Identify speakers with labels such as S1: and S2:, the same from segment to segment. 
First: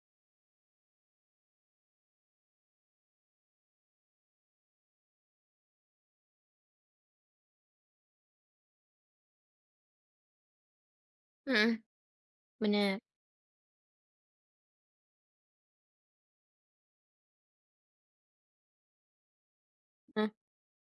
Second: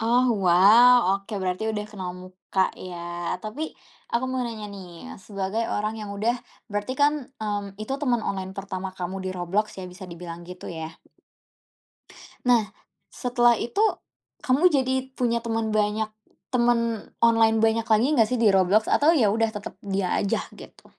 S1: Oh wow, oke berarti udah kenal muka ya. Tapi aku mau nanya nih, sebagai orang yang udah berarti kan, mmm, itu teman online pertama kamu di Roblox ya bisa dibilang gitu ya?
S2: Mhm.
S1: Nah,
S2: Benar.
S1: setelah itu kamu jadi punya temen banyak temen online banyak lagi enggak sih di Roblox? Atau ya udah tetep dia
S2: Eh.
S1: aja gitu?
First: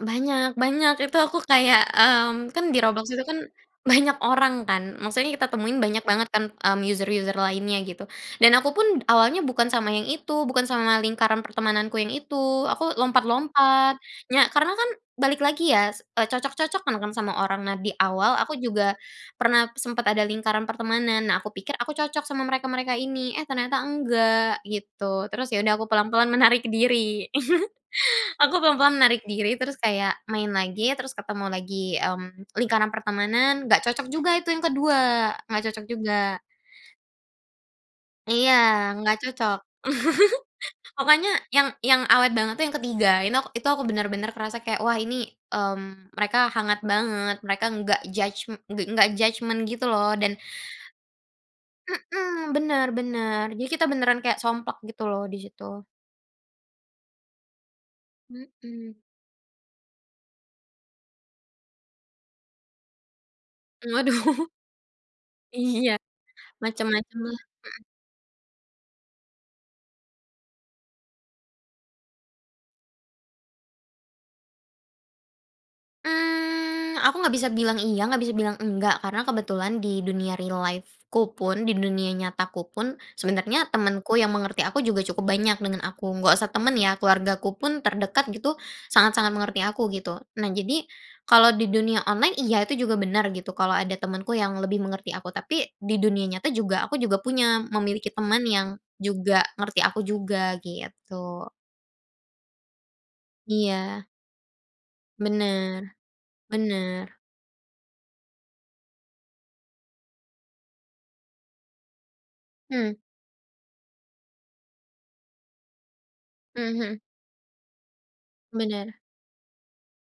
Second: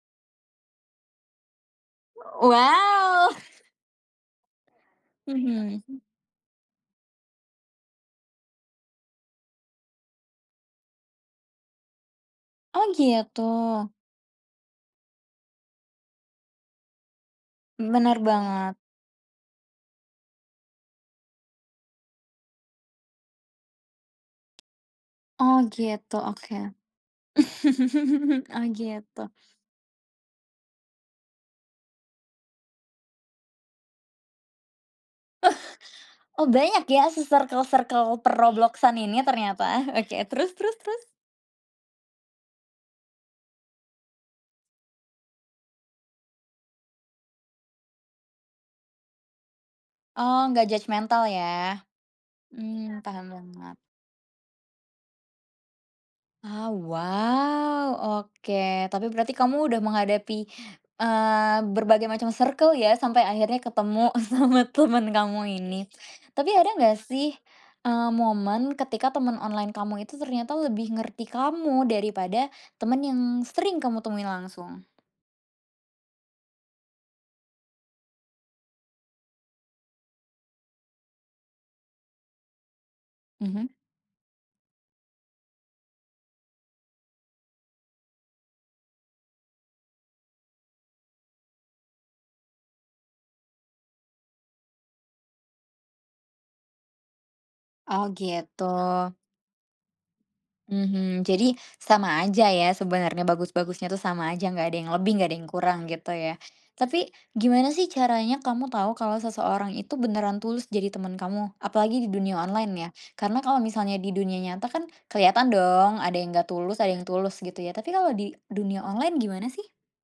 S2: Banyak banyak. itu aku kayak, mmm, kan di Roblox itu
S1: Waw!
S2: kan banyak orang kan, maksudnya kita temuin
S1: Mhm, mmm.
S2: banyak banget kan, mmm, user-user lainnya gitu, dan aku pun awalnya bukan sama yang itu, bukan sama lingkaran pertemananku yang itu,
S1: Oh
S2: aku
S1: gitu.
S2: lompat-lompat, nya karena kan balik lagi ya, s eee, cocok-cocokan kan sama orang. Nah di
S1: Benar
S2: awal, aku
S1: banget.
S2: juga pernah sempet ada lingkaran pertemanan. Nah, aku pikir aku cocok sama mereka-mereka ini, eh ternyata enggak, gitu. Terus ya
S1: Oh
S2: udah aku
S1: gitu,
S2: pelan-pelan
S1: oke.
S2: menarik diri. Aku
S1: Oh
S2: pelan-pelan menarik
S1: gitu.
S2: diri, terus kayak main lagi, terus ketemu lagi, mmm, lingkaran pertemanan, enggak cocok juga itu yang ke-2, enggak cocok juga.
S1: Oh banyak ya si circle-circle per
S2: Iya
S1: Roblox-an
S2: enggak
S1: ini
S2: cocok.
S1: ternyata? Oke. Terus terus terus?
S2: Pokoknya yang yang awet banget tuh yang ke-3, ini ak itu aku benar-benar kerasa kayak, Wah ini, mmm, mereka hangat banget, mereka enggak judgm engga enggak judgement gitu loh dan
S1: Oh, enggak judgemental ya.
S2: mmm, benar,
S1: Mhm. Paham
S2: benar. Jadi
S1: banget.
S2: kita beneran kayak somplak gitu loh, di situ.
S1: Oh wow. Oke,
S2: Mmm.
S1: tapi berarti kamu udah menghadapi, eee, berbagai macam circle ya, sampai akhirnya ketemu
S2: Waduh.
S1: sama temen kamu ini.
S2: Iya,
S1: Tapi ada enggak
S2: macam-macam
S1: sih,
S2: lah. Mhm.
S1: eee, momen ketika temen online kamu itu ternyata lebih ngerti kamu daripada temen yang sering kamu temui langsung?
S2: Mmm, aku enggak bisa bilang "iya," enggak bisa bilang "enggak." Karena kebetulan di dunia real life-ku pun, di dunia nyataku pun, sebenarnya
S1: Mhm.
S2: temenku yang mengerti aku juga cukup banyak dengan aku, enggak usah temen ya, keluargaku pun terdekat gitu, sangat-sangat mengerti aku, gitu. Nah jadi, kalau di dunia online iya, itu juga benar gitu, kalau ada temenku yang lebih mengerti aku, tapi di dunia nyata juga aku juga punya,
S1: Oh
S2: memiliki teman
S1: gitu.
S2: yang juga ngerti aku juga,
S1: Mhm.
S2: gitu.
S1: Jadi sama aja ya sebenarnya, bagus-bagusnya tuh
S2: Iya.
S1: sama aja enggak ada yang lebih, enggak ada yang kurang,
S2: Bener.
S1: gitu ya. Tapi,
S2: Bener.
S1: gimana sih caranya kamu tahu kalau seseorang itu beneran tulus jadi temen kamu? Apalagi di dunia online ya,
S2: Mhm.
S1: karena kalau misalnya di dunia nyata kan kelihatan dong, ada yang enggak
S2: Mhm
S1: tulus, ada
S2: mhm.
S1: yang tulus, gitu ya. Tapi kalau di dunia
S2: Benar.
S1: online gimana sih?